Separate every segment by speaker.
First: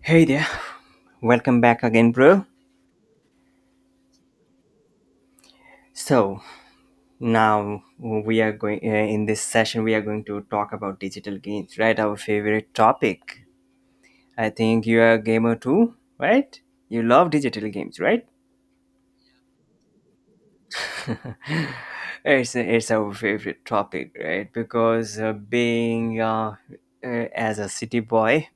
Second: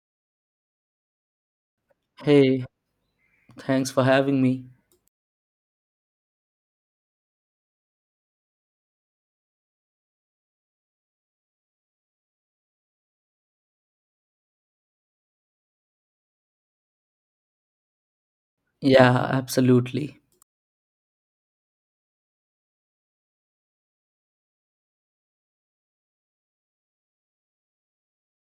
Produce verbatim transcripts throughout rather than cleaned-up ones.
Speaker 1: Hey there, welcome back again, bro.
Speaker 2: Hey, thanks for having me.
Speaker 1: So now we are going uh, in this session. We are going to talk about digital games, right? Our favorite topic. I think you are a gamer too, right? You love digital games, right?
Speaker 2: Yeah, absolutely.
Speaker 1: It's it's our favorite topic, right? Because uh, being uh, uh, as a city boy,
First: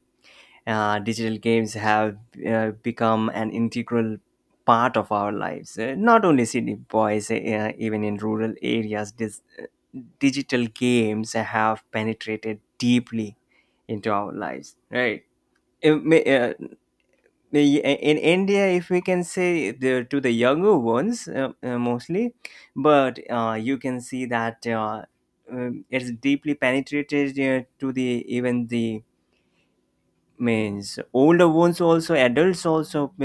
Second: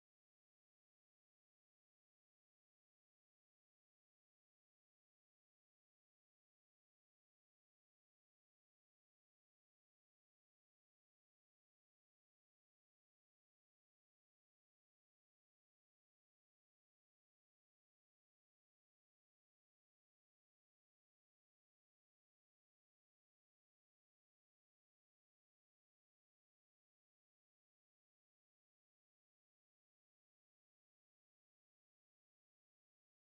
Speaker 1: uh, digital games have uh, become an integral part of our lives. Uh, not only city boys, uh, even in rural areas, dis digital games have penetrated deeply into our lives, right. Uh, may- uh, may- in India, if we can say, the, to the younger ones, uh, uh, mostly, but uh, you can see that uh, um, it's deeply penetrated uh, to the even the means older ones also, adults also uh,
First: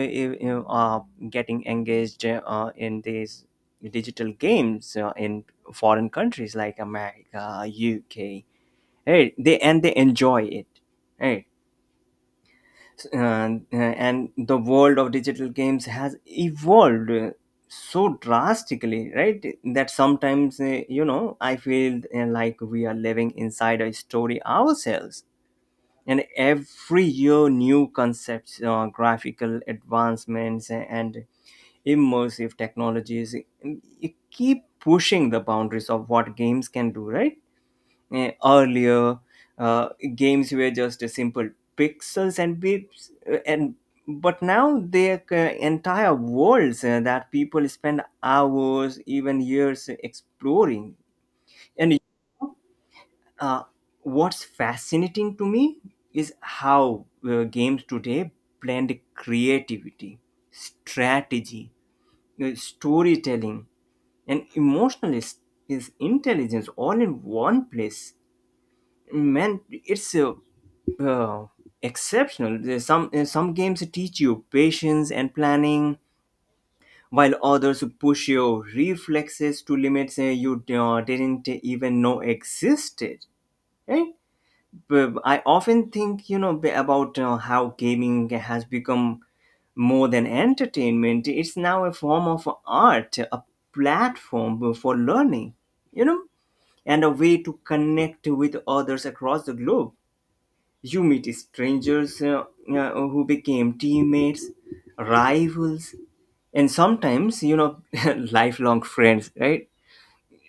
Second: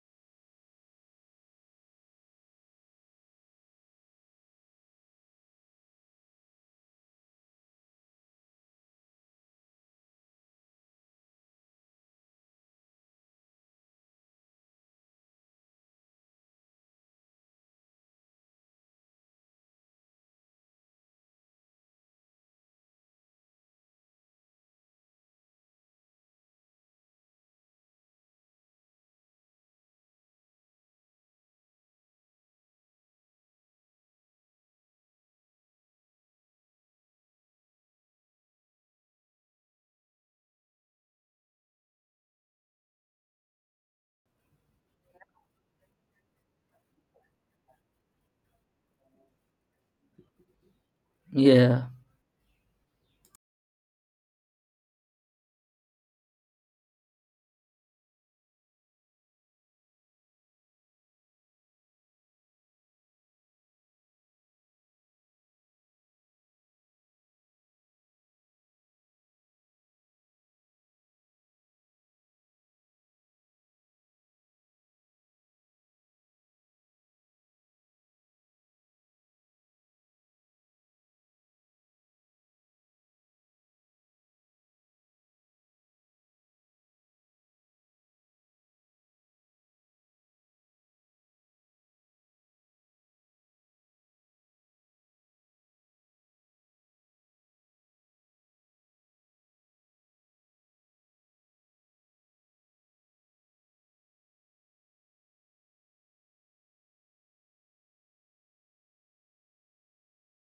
Speaker 1: uh, are getting engaged uh, in these digital games. Uh, in foreign countries like America, UK, right, they and they enjoy it, right. Uh, uh, and the world of digital games has evolved uh, so drastically, right, that sometimes uh, you know I feel uh, like we are living inside a story ourselves. And every year new concepts, uh, graphical advancements, uh, and immersive technologies uh, keep pushing the boundaries of what games can do, right. Eh, earlier, uh, games were just a simple pixels and beeps, uh, and but now their uh, entire worlds uh, that people spend hours, even years exploring.
Speaker 2: Yeah.
Speaker 1: And uh, what's fascinating to me is how uh, games today blend creativity, strategy, uh, storytelling, and emotional is, is intelligence all in one place. Man, it's uh, uh, exceptional. There's some uh, some games teach you patience and planning, while others push your reflexes to limits uh, you uh, didn't even know existed, right. But I often think, you know, about uh, how gaming has become more than entertainment. It's now a form of art, a platform for learning, you know, and a way to connect with others across the globe. You meet strangers, uh, uh, who became teammates, rivals, and sometimes, you know, lifelong friends, right?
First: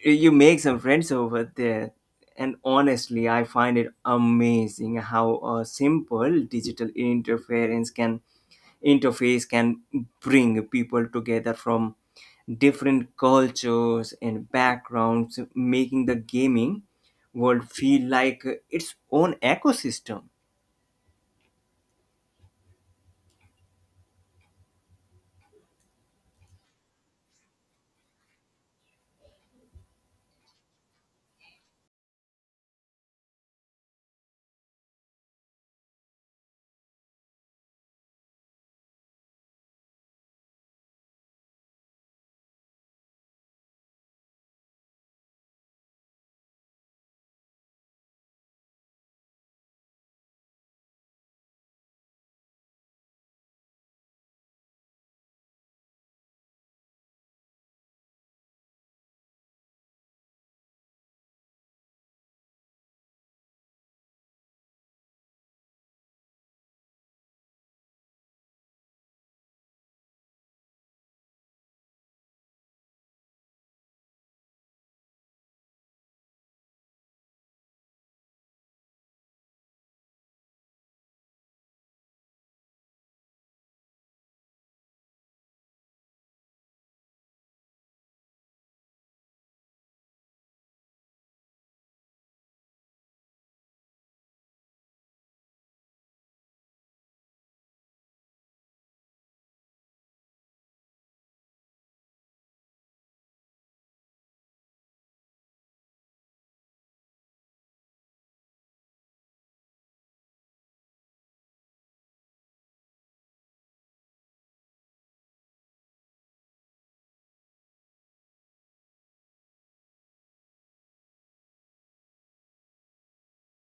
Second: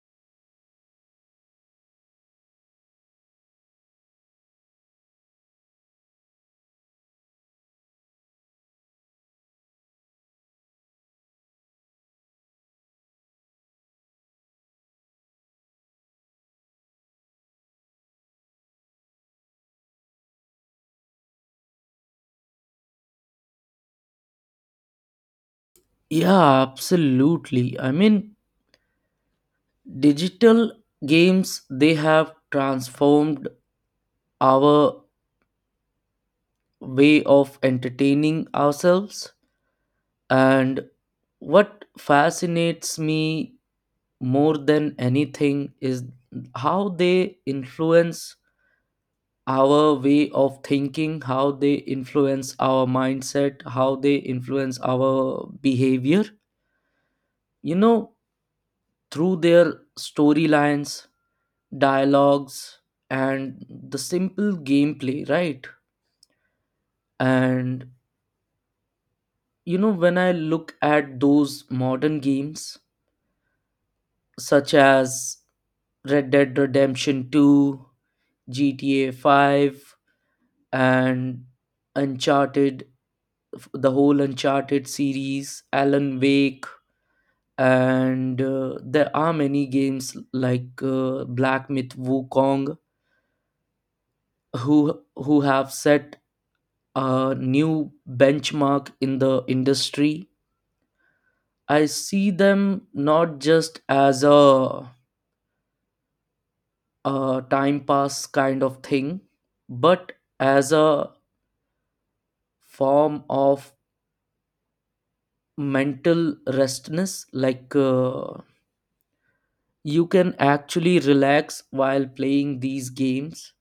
Speaker 1: You make some friends over there. And honestly, I find it amazing how a simple digital interference can interface can bring people together from different cultures and backgrounds, making the gaming world feel like its own ecosystem.
Speaker 2: Yeah, absolutely. I mean, digital games, they have transformed our way of entertaining ourselves. And what fascinates me more than anything is how they influence our way of thinking, how they influence our mindset, how they influence our behavior, you know, through their storylines, dialogues, and the simple gameplay, right? And you know, when I look at those modern games such as Red Dead Redemption two, GTA five, and Uncharted, f- the whole Uncharted series, Alan Wake, and uh, there are many games like uh, Black Myth Wukong who who have set a new benchmark in the industry. I see them not just as a, a time pass kind of thing, but as a form of mental restness. Like uh, you can actually relax while playing these games,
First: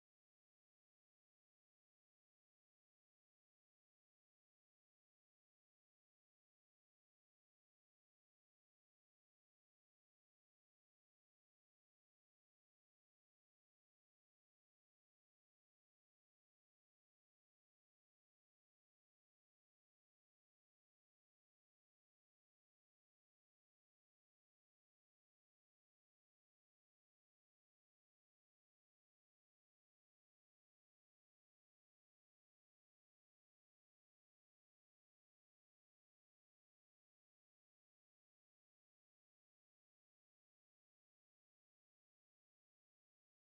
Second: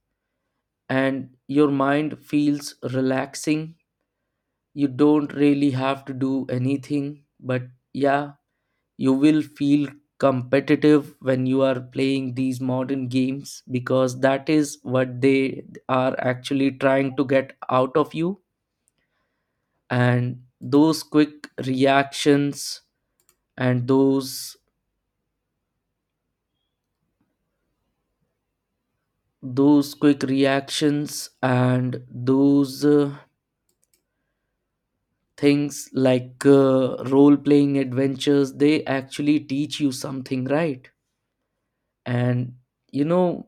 Speaker 2: and your mind feels relaxing. You don't really have to do anything, but yeah, you will feel competitive when you are playing these modern games, because that is what they are actually trying to get out of you. And those quick reactions and those those quick reactions and those uh, things like uh, role playing adventures, they actually teach you something, right? And you know,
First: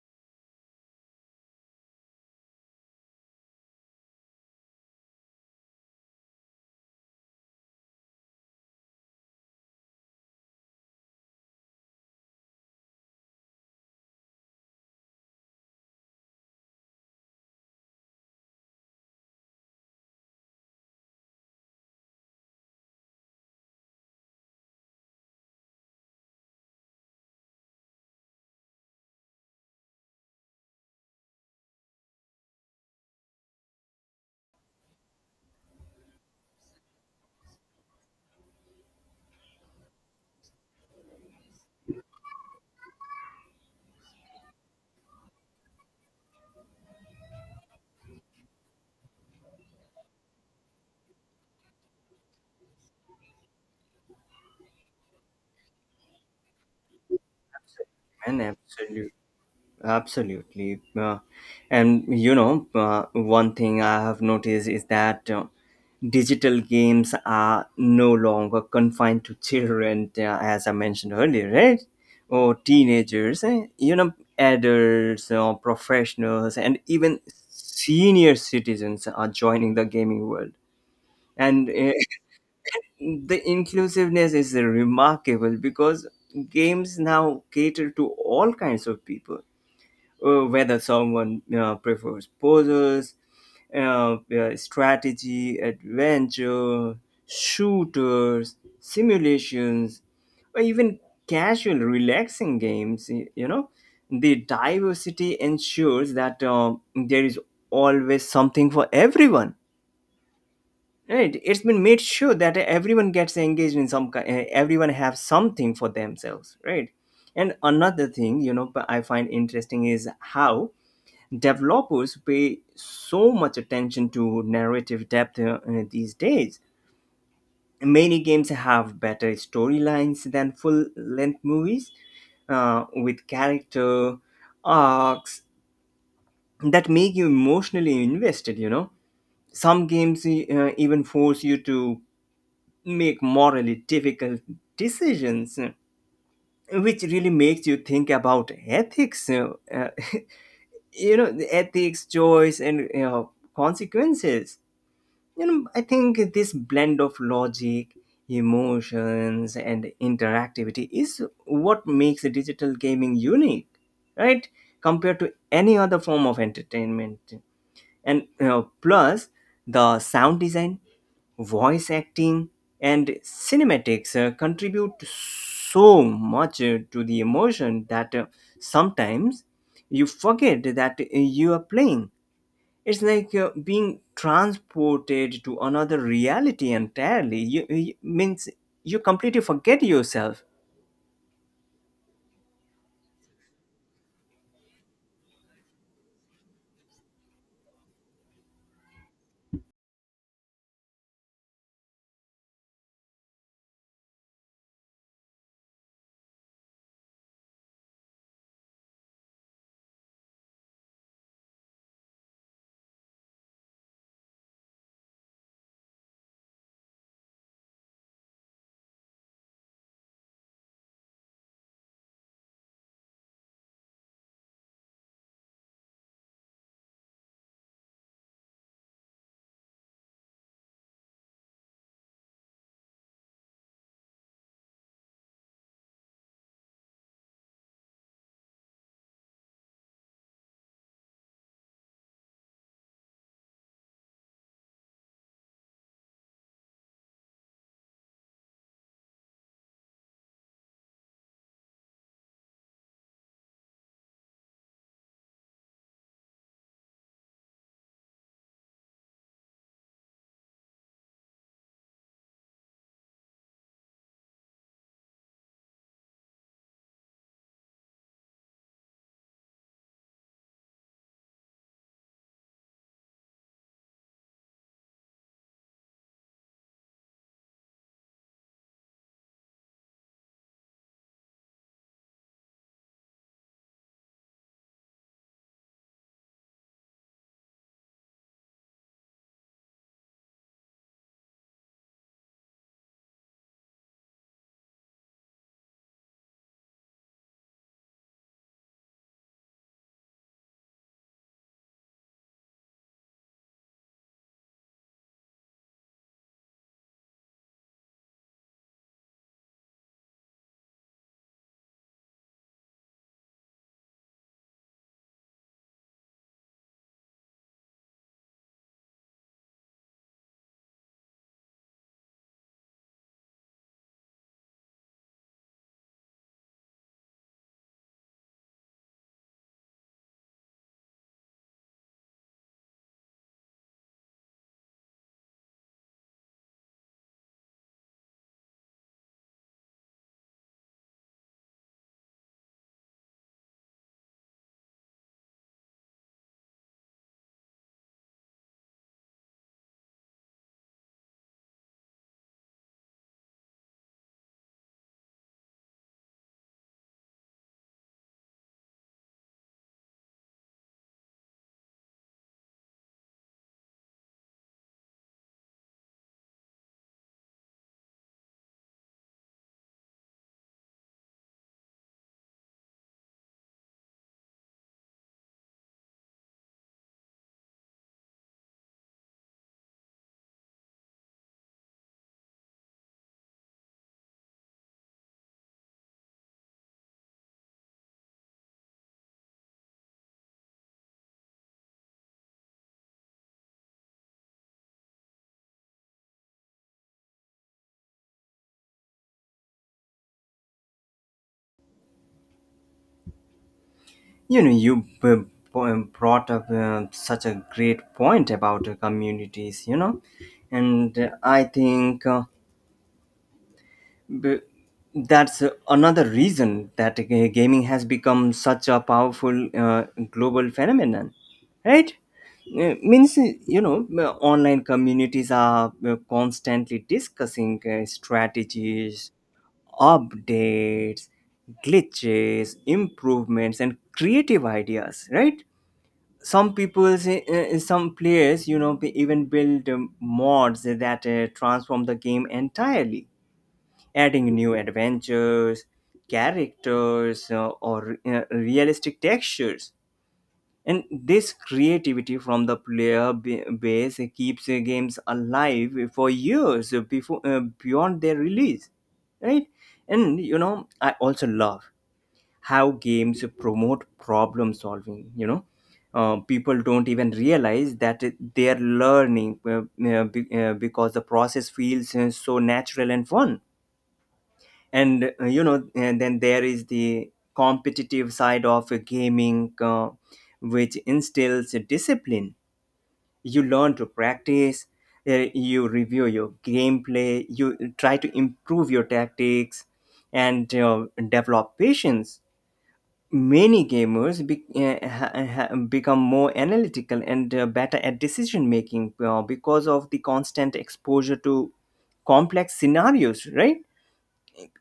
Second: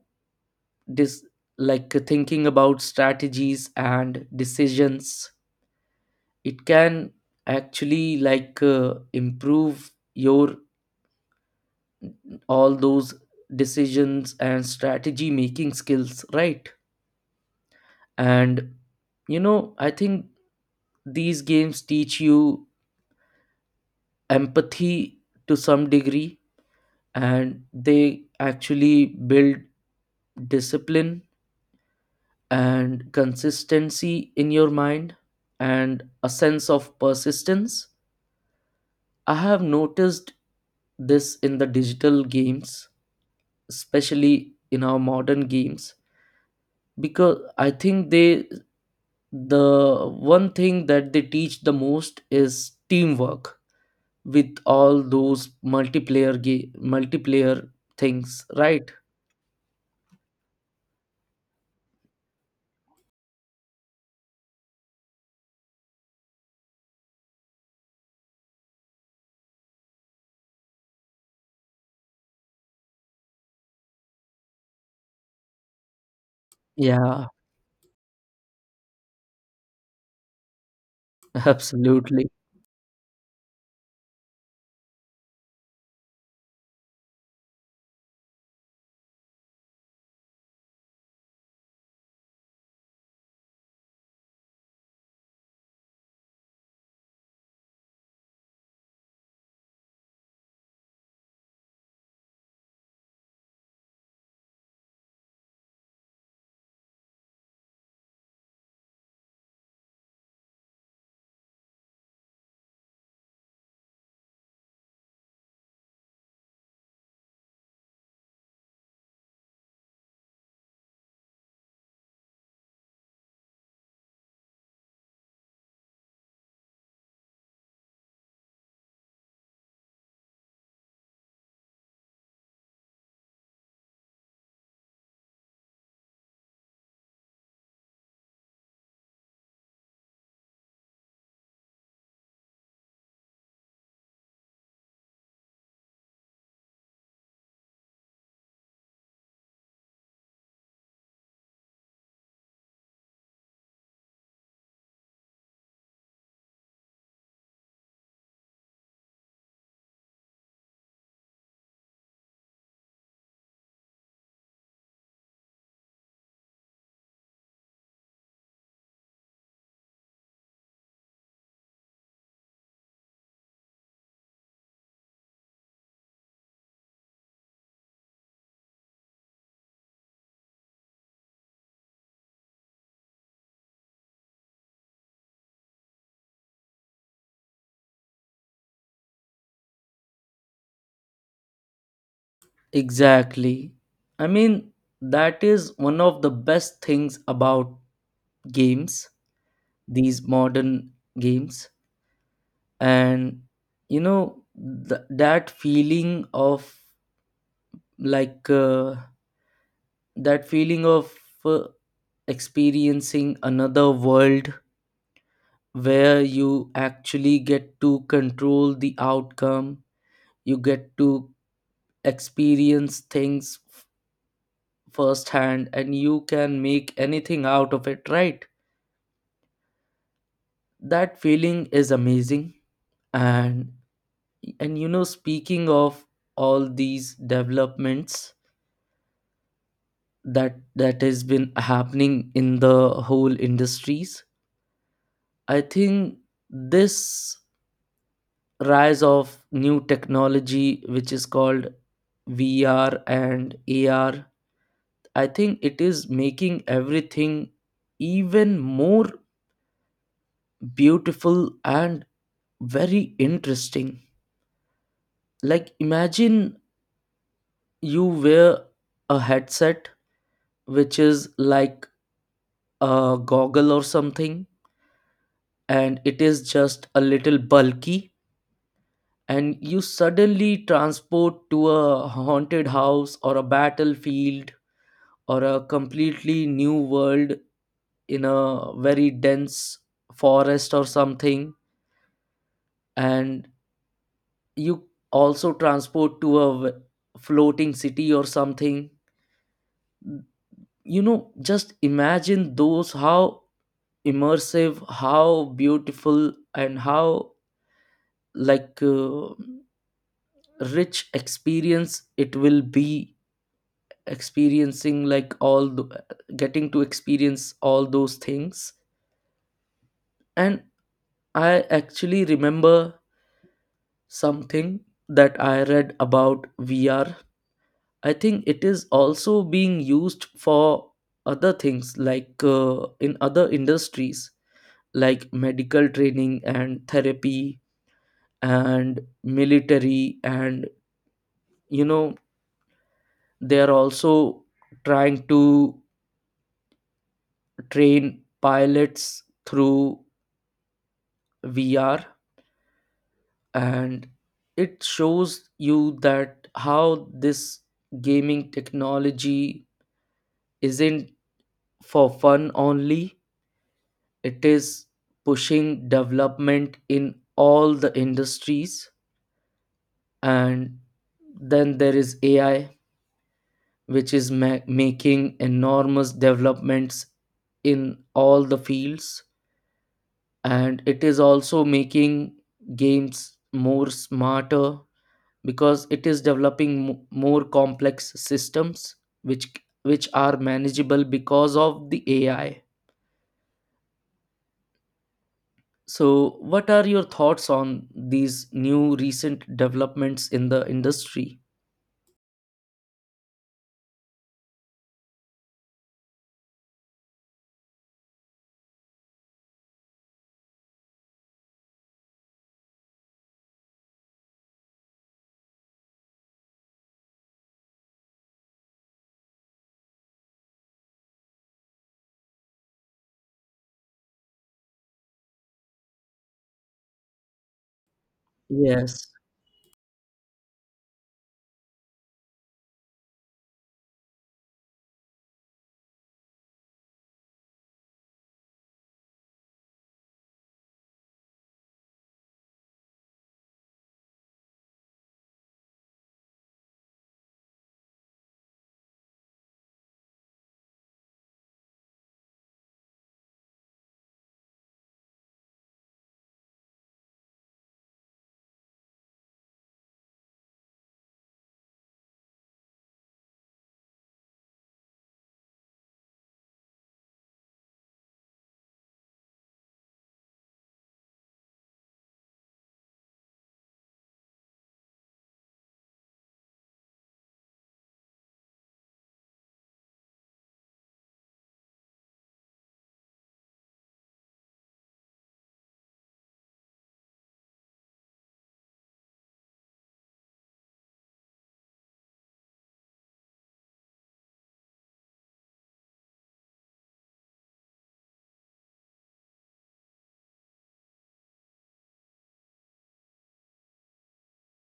Speaker 2: dis- like thinking about strategies and decisions, it can actually like uh, improve your all those decisions and strategy making skills, right? And you know, I think these games teach you empathy to some degree, and they actually build discipline and consistency in your mind and a sense of persistence. I have noticed this in the digital games, especially in our modern games, because I think they, the one thing that they teach the most is teamwork with all those multiplayer game multiplayer
Speaker 1: And
Speaker 2: things, right?
Speaker 1: absolutely, absolutely. Uh, and you know, uh, one thing I have noticed is that uh, digital games are no longer confined to children, uh, as I mentioned earlier, right? Or teenagers, eh? you know, adults or professionals, and even
Speaker 2: Yeah,
Speaker 1: senior citizens are joining the gaming world. And uh,
Speaker 2: absolutely.
Speaker 1: the inclusiveness is remarkable because games now cater to all kinds of people, uh, whether someone uh, prefers puzzles, uh, uh, strategy, adventure, shooters, simulations, or even casual, relaxing games. y- You know, the diversity ensures that um, there is always something for everyone. Right? It's been made sure that everyone gets engaged in some kind. Everyone have something for themselves, right? And another thing, you know, I find interesting is how developers pay so much attention to narrative depth uh, uh, these days. Many games have better storylines than full length movies uh, with character arcs that make you emotionally invested, you know. Some games uh, even force you to make morally difficult decisions, uh, which really makes you think about ethics, uh, uh, you know, the ethics, choice, and, you know, consequences. You know, I think this blend of logic, emotions, and interactivity is what makes digital gaming unique, right, compared to any other form of entertainment. And, you know, plus the sound design, voice acting, and cinematics uh, contribute so much uh, to the emotion that uh, sometimes you forget that uh, you are playing. It's like uh, being transported to another reality entirely. You, you- means you completely forget yourself.
Speaker 2: Exactly. I mean, that is one of the best things about games, these modern games. And you know, th- that feeling of like uh, that feeling of uh, experiencing another world where you actually get to control the outcome, you get to experience things f- firsthand, and you can make anything out of it, right? That feeling is amazing. And and you know, speaking of all these developments that that has been happening in the whole industries, I think this rise of new technology which is called VR and AR, I think it is making everything even more beautiful and very interesting. Like imagine you wear a headset which is like a goggle or something, and it is just a little bulky, and you suddenly transport to a haunted house or a battlefield or a completely new world in a very dense forest or something. And you also transport to a v- floating city or something. You know, just imagine those, how immersive, how beautiful, and how like uh, rich experience it will be, experiencing like all the, getting to experience all those things. And I actually remember something that I read about VR. I think it is also being used for other things, like uh, in other industries like medical training and therapy and military. And you know, they are also trying to train pilots through VR. And it shows you that how this gaming technology isn't for fun only, it is pushing development in all the industries. And then there is AI, which is ma- making enormous developments in all the fields. And it is also making games more smarter, because it is developing mo- more complex systems which which are manageable because of the A I. So, what are your thoughts on these new recent developments in the industry?
Speaker 1: You know, you b- b- brought up uh, such a great point about uh, communities, you know. And uh, I think uh, But that's another reason that g- gaming has become such a powerful uh, global phenomenon, right? Uh, means You know, uh, online communities are uh, constantly discussing uh,
Speaker 2: Yes,
Speaker 1: strategies, updates, glitches, improvements, and creative ideas, right. Some people's uh, uh, some players, you know, they even build um, mods that uh, transform the game entirely, adding new adventures, characters, uh, or uh, realistic textures. And this creativity from the player b- base keeps uh, games alive for years before uh, beyond their release, right? And you know, I also love how games promote problem solving. You know, uh, people don't even realize that they are learning, uh, uh, be- uh, because the process feels uh, so natural and fun. And, uh, you know, and then there is the competitive side of uh, gaming, uh, which instills a discipline. You learn to practice, uh, you review your gameplay, you try to improve your tactics, and uh, develop patience. Many gamers be, uh, ha, ha- become more analytical and uh, better at decision making uh, because of the constant exposure to complex scenarios, right.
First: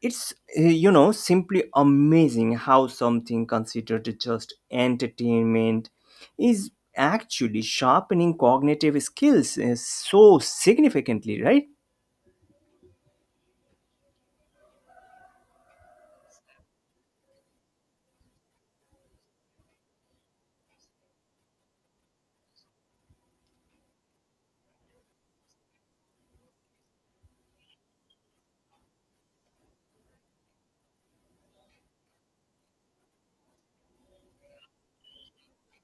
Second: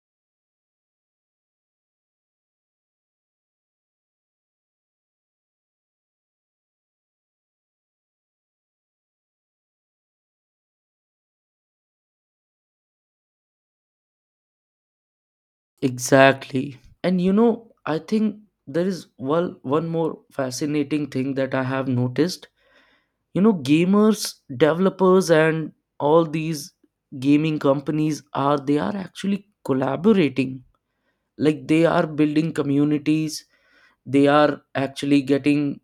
Speaker 1: It's, uh, you know, simply amazing how something considered just entertainment is actually sharpening cognitive skills uh, so significantly, right?
Speaker 2: exactly. And you know, I think there is one one more fascinating thing that I have noticed. You know, gamers, developers, and all these gaming companies are, they are actually collaborating. Like they are building communities, they are actually getting,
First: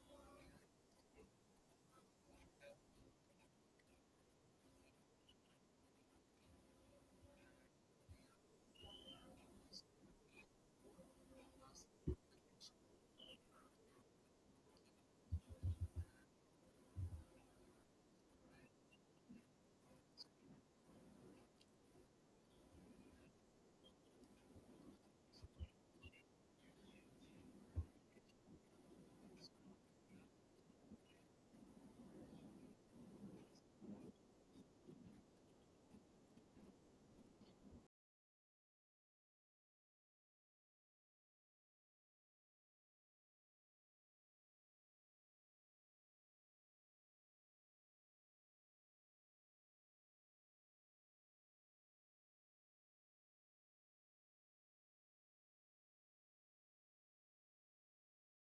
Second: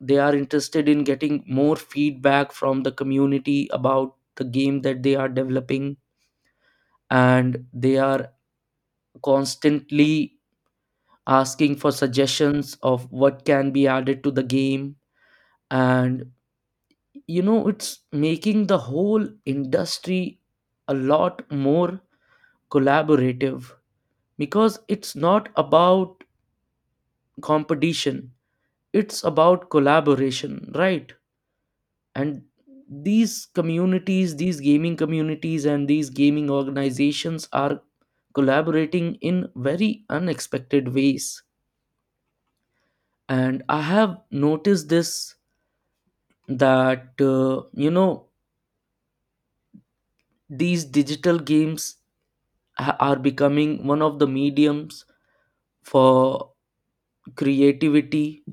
Speaker 2: they are interested in getting more feedback from the community about the game that they are developing, and they are constantly asking for suggestions of what can be added to the game. And you know, it's making the whole industry a lot more collaborative, because it's not about competition, it's about collaboration, right? And these communities, these gaming communities and these gaming organizations are collaborating in very unexpected ways. And I have noticed this, that uh, you know, these digital games ha- are becoming one of the mediums for creativity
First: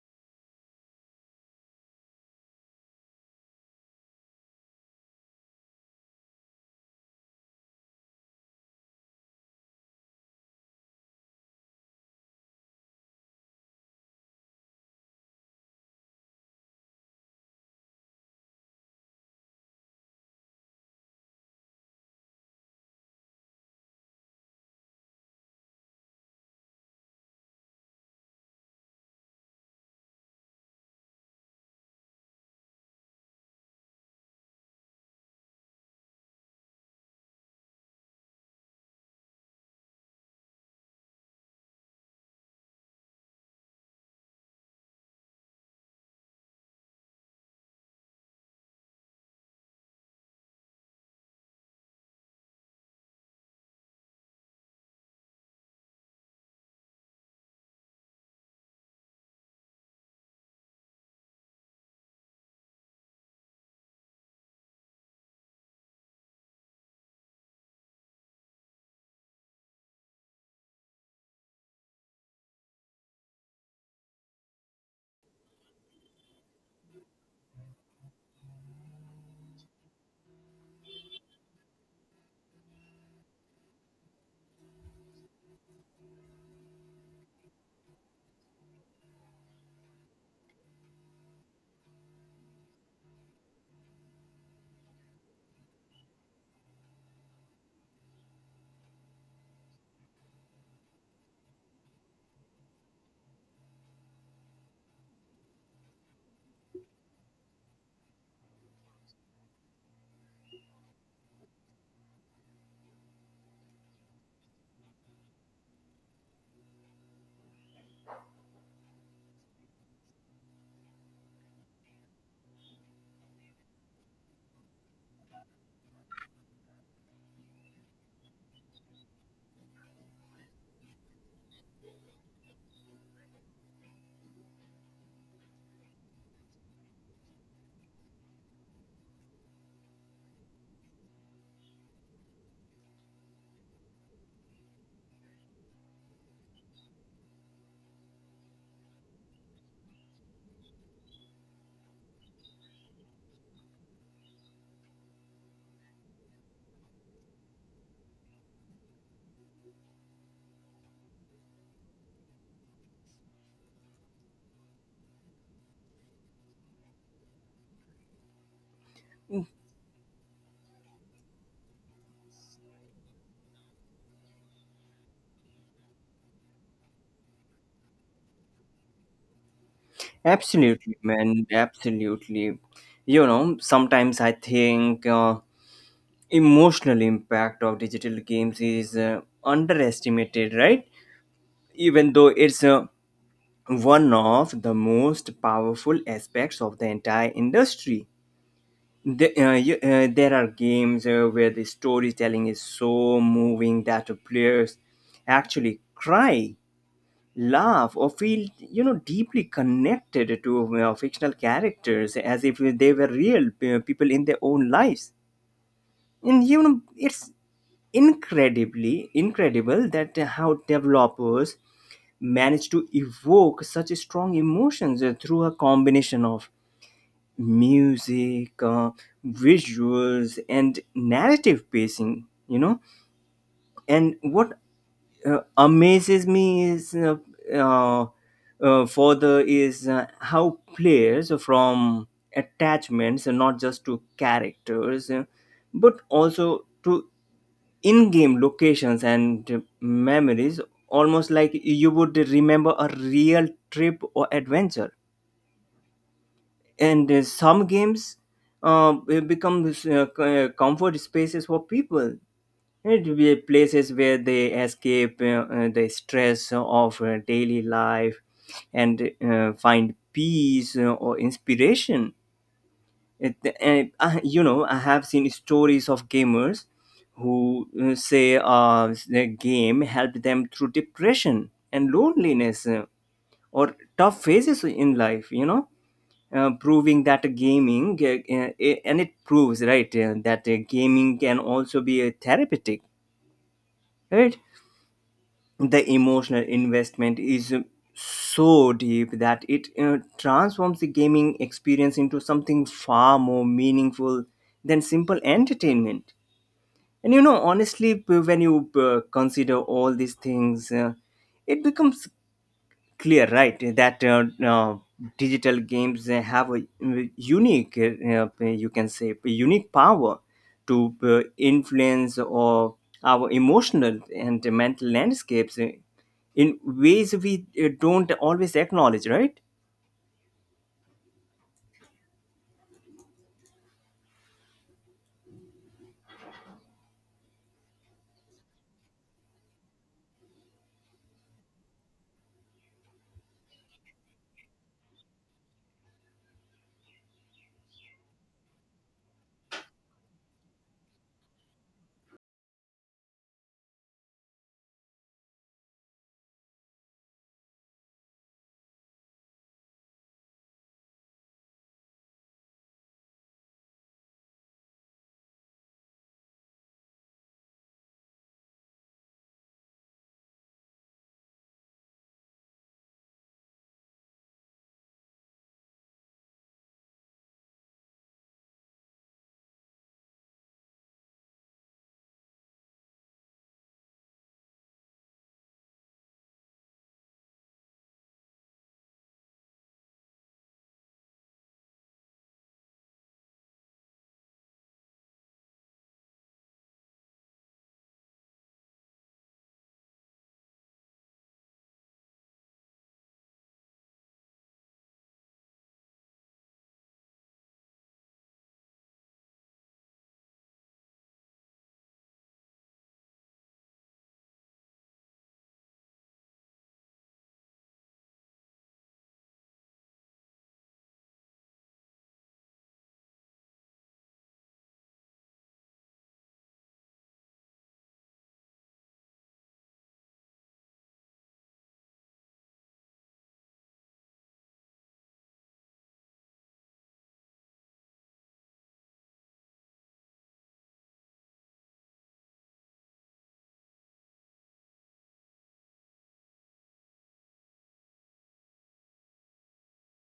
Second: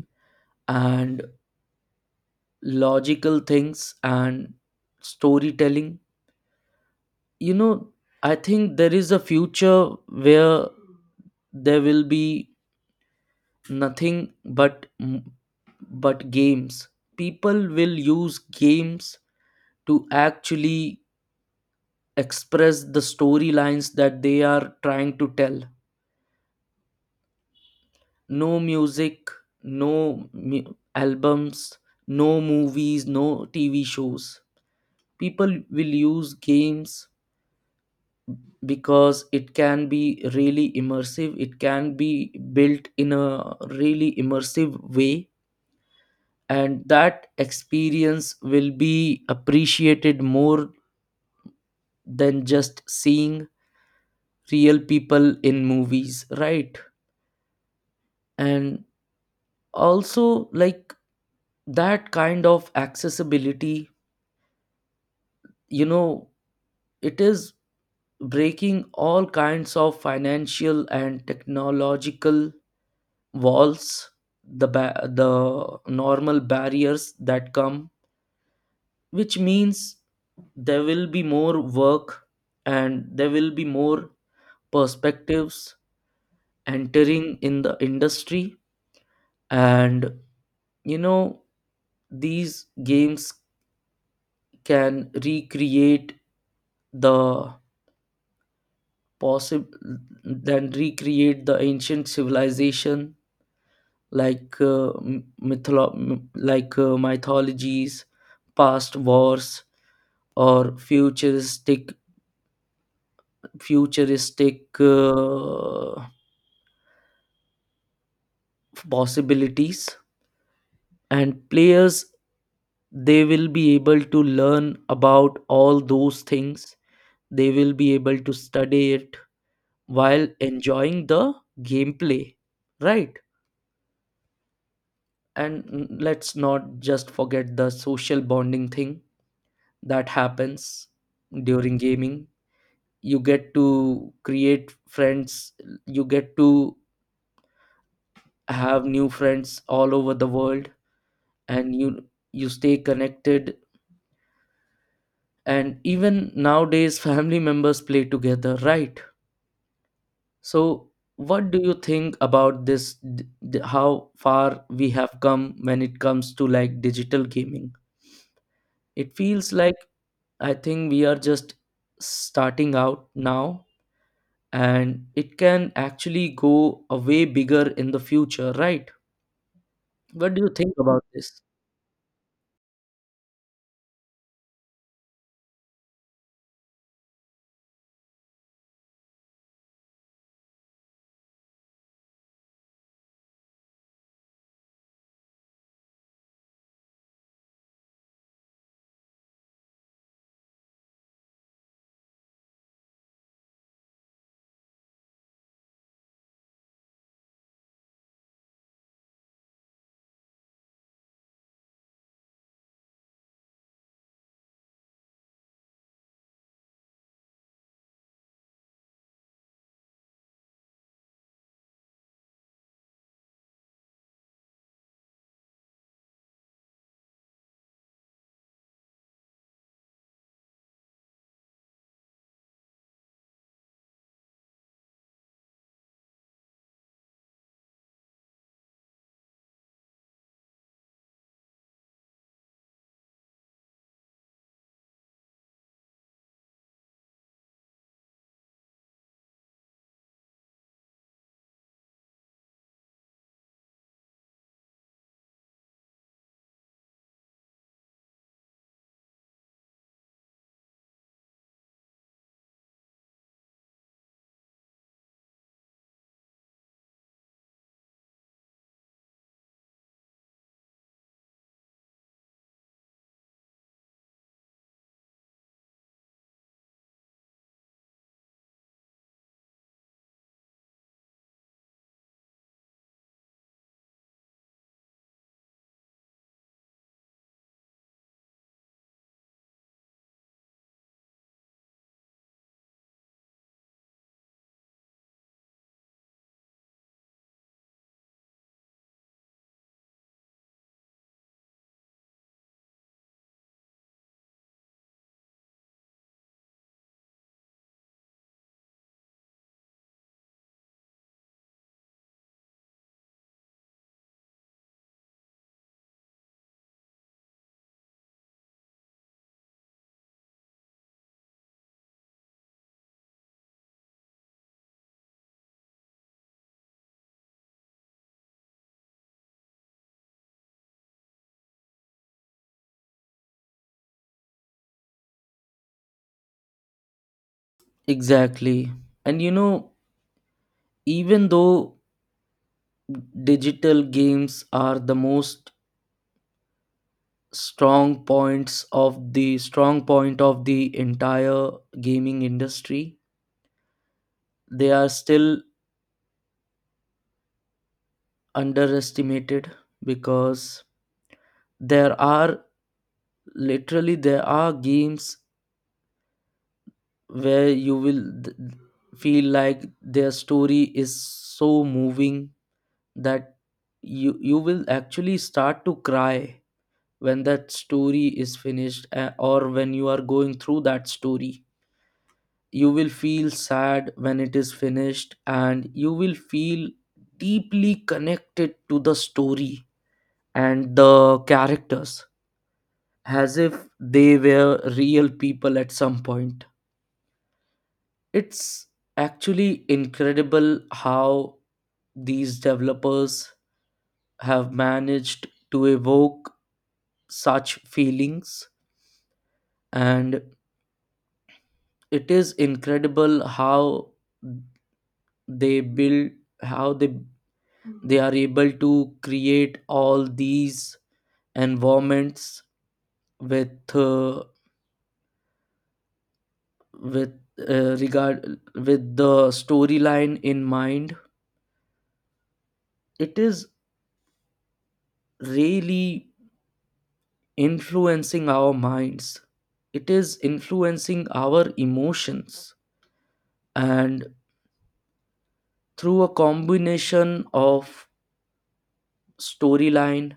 Speaker 2: and logical things and storytelling. You know, I think there is a future where there will be nothing but but games. People will use games to actually express the storylines that they are trying to tell. No music, no mu- albums, no movies, no TV shows. People will use games because it can be really immersive, it can be built in a really immersive way. And that experience will be appreciated more than just seeing real people in movies, right? And also like that kind of accessibility, you know, it is breaking all kinds of financial and technological walls, the ba- the normal barriers that come, which means there will be more work and there will be more perspectives entering in the industry. And you know, these games can recreate the possible, then recreate the ancient civilization, like uh, m- mytholo- m- like uh, mythologies, past wars, or futuristic futuristic uh, possibilities. And players, they will be able to learn about all those things. They will be able to study it while enjoying the gameplay, right? And mm, let's not just forget the social bonding thing that happens during gaming. You get to create friends, you get to have new friends all over the world, and you you stay connected. And even nowadays, family members play together, right? So what do you think about this, d- d- how far we have come when it comes to like digital gaming? It feels like, I think we are just starting out now, and it can actually go a way bigger in the future, right? What do you think
Speaker 1: Absolutely,
Speaker 2: about this?
Speaker 1: man. Absolutely. You know, sometimes I think uh, emotional impact of digital games is uh, underestimated, right? Even though it's uh, one of the most powerful aspects of the entire industry. The, uh, you, uh, there are games uh, where the storytelling is so moving that players actually cry, laugh, or feel, you know, deeply connected to uh, fictional characters as if they were real uh, people in their own lives. And, you know, it's incredibly incredible that uh, how developers manage to evoke such strong emotions uh, through a combination of music, uh, visuals, and narrative pacing, you know. And what uh, amazes me is uh, uh, uh, further is uh, how players from attachments, and not just to characters, uh, but also to in game locations and memories, almost like you would remember a real trip or adventure. And uh, some games uh, will become uh, co- uh, comfort spaces for people. It will be places where they escape uh, uh, the stress of uh, daily life and uh, find peace uh, or inspiration. It, and I, you know I have seen stories of gamers who uh, say uh, the game helped them through depression and loneliness, uh, or tough phases in life, you know. Uh, proving that gaming uh, uh, and It proves, right, uh, that uh, gaming can also be a therapeutic, right. The emotional investment is uh, so deep that it uh, transforms the gaming experience into something far more meaningful than simple entertainment. And you know, honestly, p- when you uh, consider all these things, uh, it becomes clear, right, that uh, uh, digital games uh, have a uh, unique, uh, uh, you can say, unique power to uh, influence or our emotional and mental landscapes uh, in ways we uh, don't always acknowledge, right.
Speaker 2: Exactly. And you know, even though digital games are the most strong points of the strong point of the entire gaming industry, they are still underestimated. Because there are literally there are games where you will th- feel like their story is so moving that you you will actually start to cry when that story is finished, uh, or when you are going through that story, you will feel sad when it is finished, and you will feel deeply connected to the story and the characters as if they were real people at some point. It's actually incredible how these developers have managed to evoke such feelings. And it is incredible how they build, how they they are able to create all these environments with uh, with uh, regard with the storyline in mind. It is really influencing our minds, it is influencing our emotions. And through a combination of storyline,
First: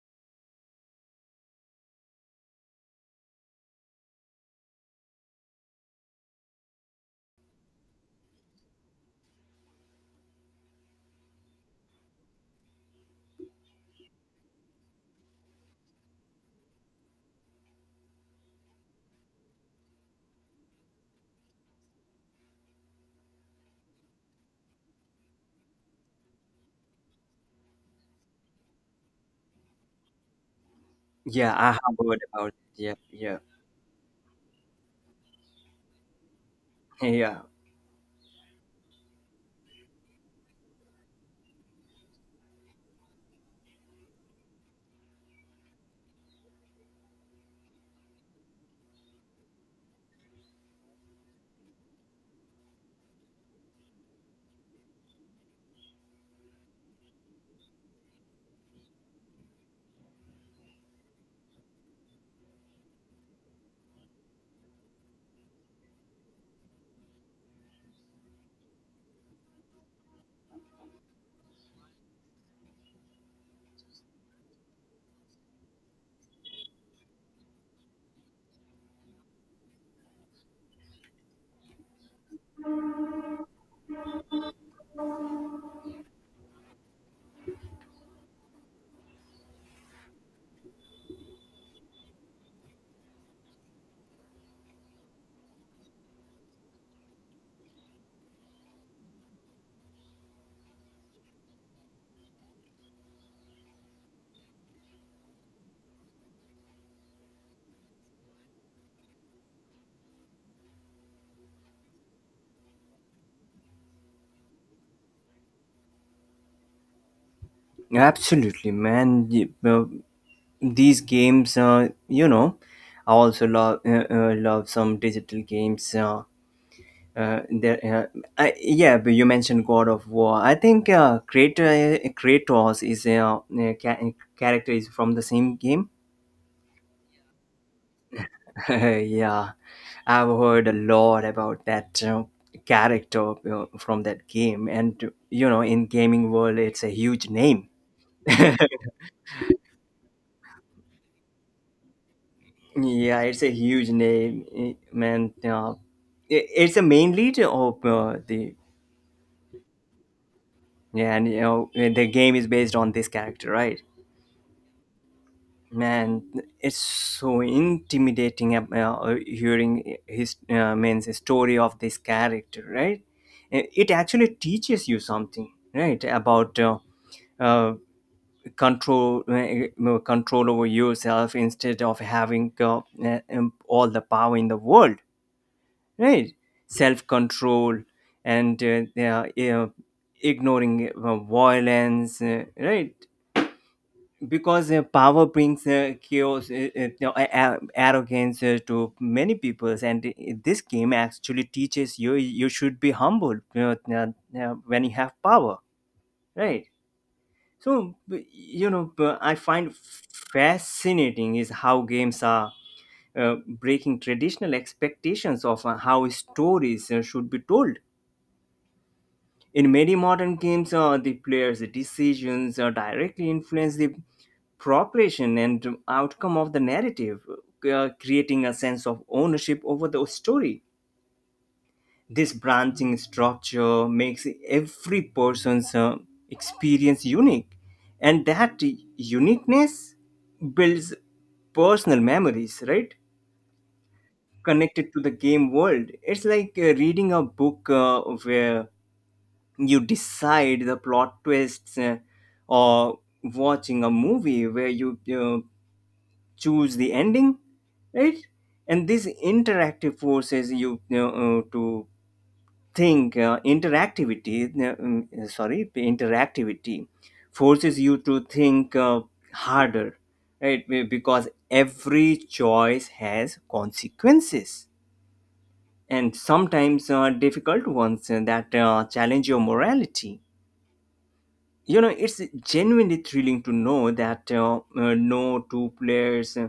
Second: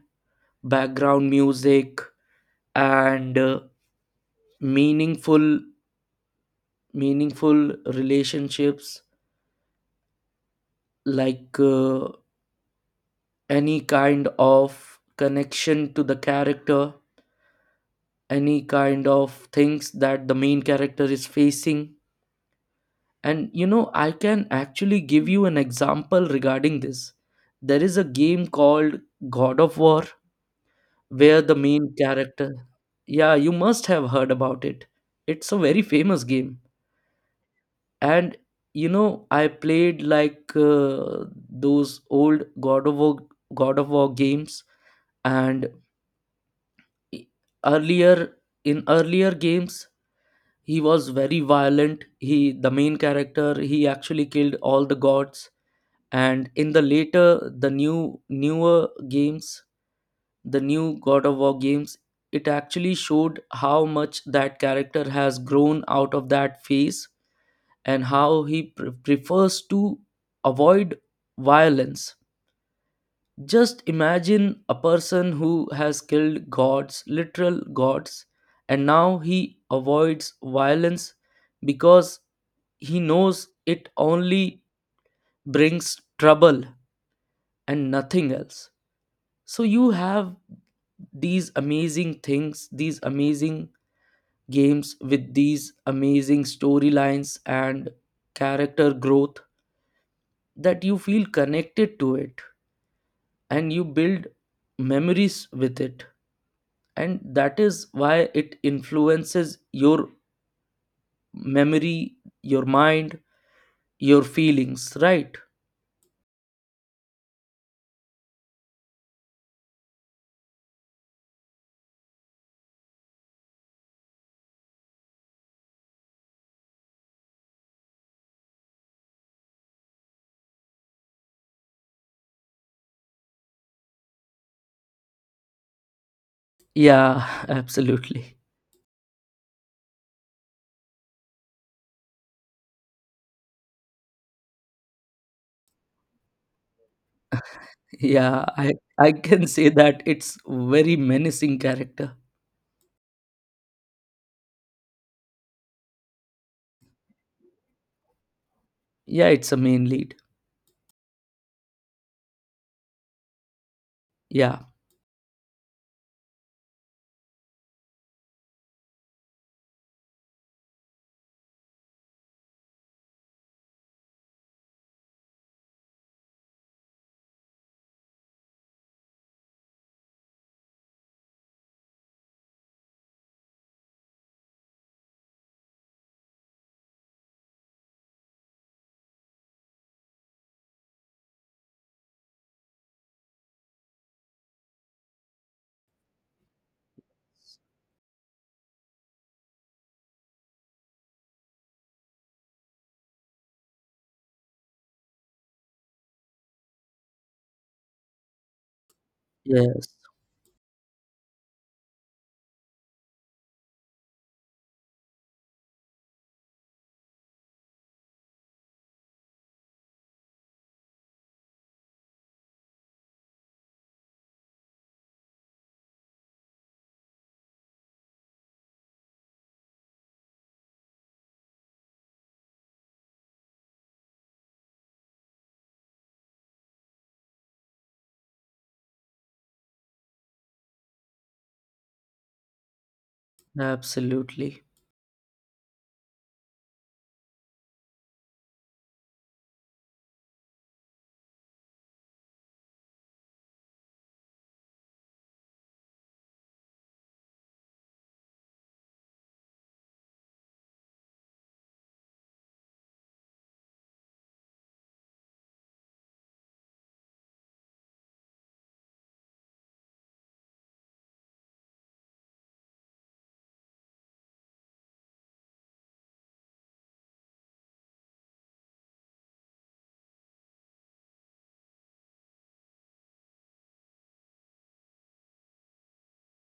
Speaker 2: background music, and uh, meaningful meaningful relationships, like uh, any kind of connection to the character, any kind of things that the main character is facing. And you know, I can actually give you an example regarding this. There is a game called God of War where the
Speaker 1: Yeah, I
Speaker 2: main
Speaker 1: have heard
Speaker 2: character,
Speaker 1: about it.
Speaker 2: yeah
Speaker 1: Yeah,
Speaker 2: you must have heard about it, it's a very famous game.
Speaker 1: yeah. Yeah,
Speaker 2: And you know, I played like uh, those old God of War god of war games. And e- earlier, in earlier games, he was very violent. He, the main character, he actually killed all the gods. And in the later, the new newer games, the new God of War games, it actually showed how much that character has grown out of that phase, and how he pre- prefers to avoid violence. Just imagine a person who has killed gods, literal gods, and now he avoids violence because he knows it only brings trouble and nothing else. So you have these amazing things, these amazing games with these amazing storylines and character growth that you feel connected to it and you build memories with it. And that is why it influences your memory, your mind, your feelings, right?
Speaker 1: absolutely, man. Y- uh, these games, uh, you know, I also love uh, uh, love some digital games. Uh, Uh, there, uh, I, yeah, but you mentioned God of War. I think uh, Kratos, Kratos is a uh, uh, ca- uh, character is from the same game.
Speaker 2: Yeah, absolutely.
Speaker 1: Yeah, I've heard a lot about that uh, character uh, from that game, and you know, in gaming world, it's a huge name.
Speaker 2: Yeah,
Speaker 1: Yeah,
Speaker 2: i i can say that it's very menacing character.
Speaker 1: it's a huge name, eh, man. Uh, it- it's a main lead of uh, the—
Speaker 2: Yeah, it's a main lead.
Speaker 1: yeah, and you know, the game is based on this character, right?
Speaker 2: Yeah.
Speaker 1: Man, it's so intimidating, uh, uh, hearing his, uh, means the story of this character, right. Uh, it actually teaches you something, right, about uh, uh, control uh, uh, uh, control over yourself instead of having uh, uh, um, all the power in the world, right. Self control, and uh, uh, uh, ignoring uh, violence, uh, right. Because uh, power brings uh, chaos, uh, uh, no, a- a- arrogance uh, to many peoples, and uh, this game actually teaches you you should be humble, you know, uh, uh, when you have power, right? So, b- you know, b- I find
Speaker 2: Yes,
Speaker 1: fascinating is how games are uh, breaking traditional expectations of uh, how stories uh, should be told. In many modern games, uh, the player's decisions uh, directly influence the progression and outcome of the narrative, uh, creating a sense of ownership over the story. This branching structure makes every person's uh, experience unique, and that uniqueness builds personal memories, right?
Speaker 2: absolutely.
Speaker 1: Connected to the game world. It's like uh, reading a book uh, where you decide the plot twists uh, or watching a movie where you uh, choose the ending, right? And this interactive forces you, you uh, to think, uh, interactivity uh, um, sorry interactivity forces you to think uh, harder, right. Be- because every choice has consequences and sometimes uh, difficult ones uh, that uh, challenge your morality, you know. It's genuinely thrilling to know that uh, uh, no two players uh,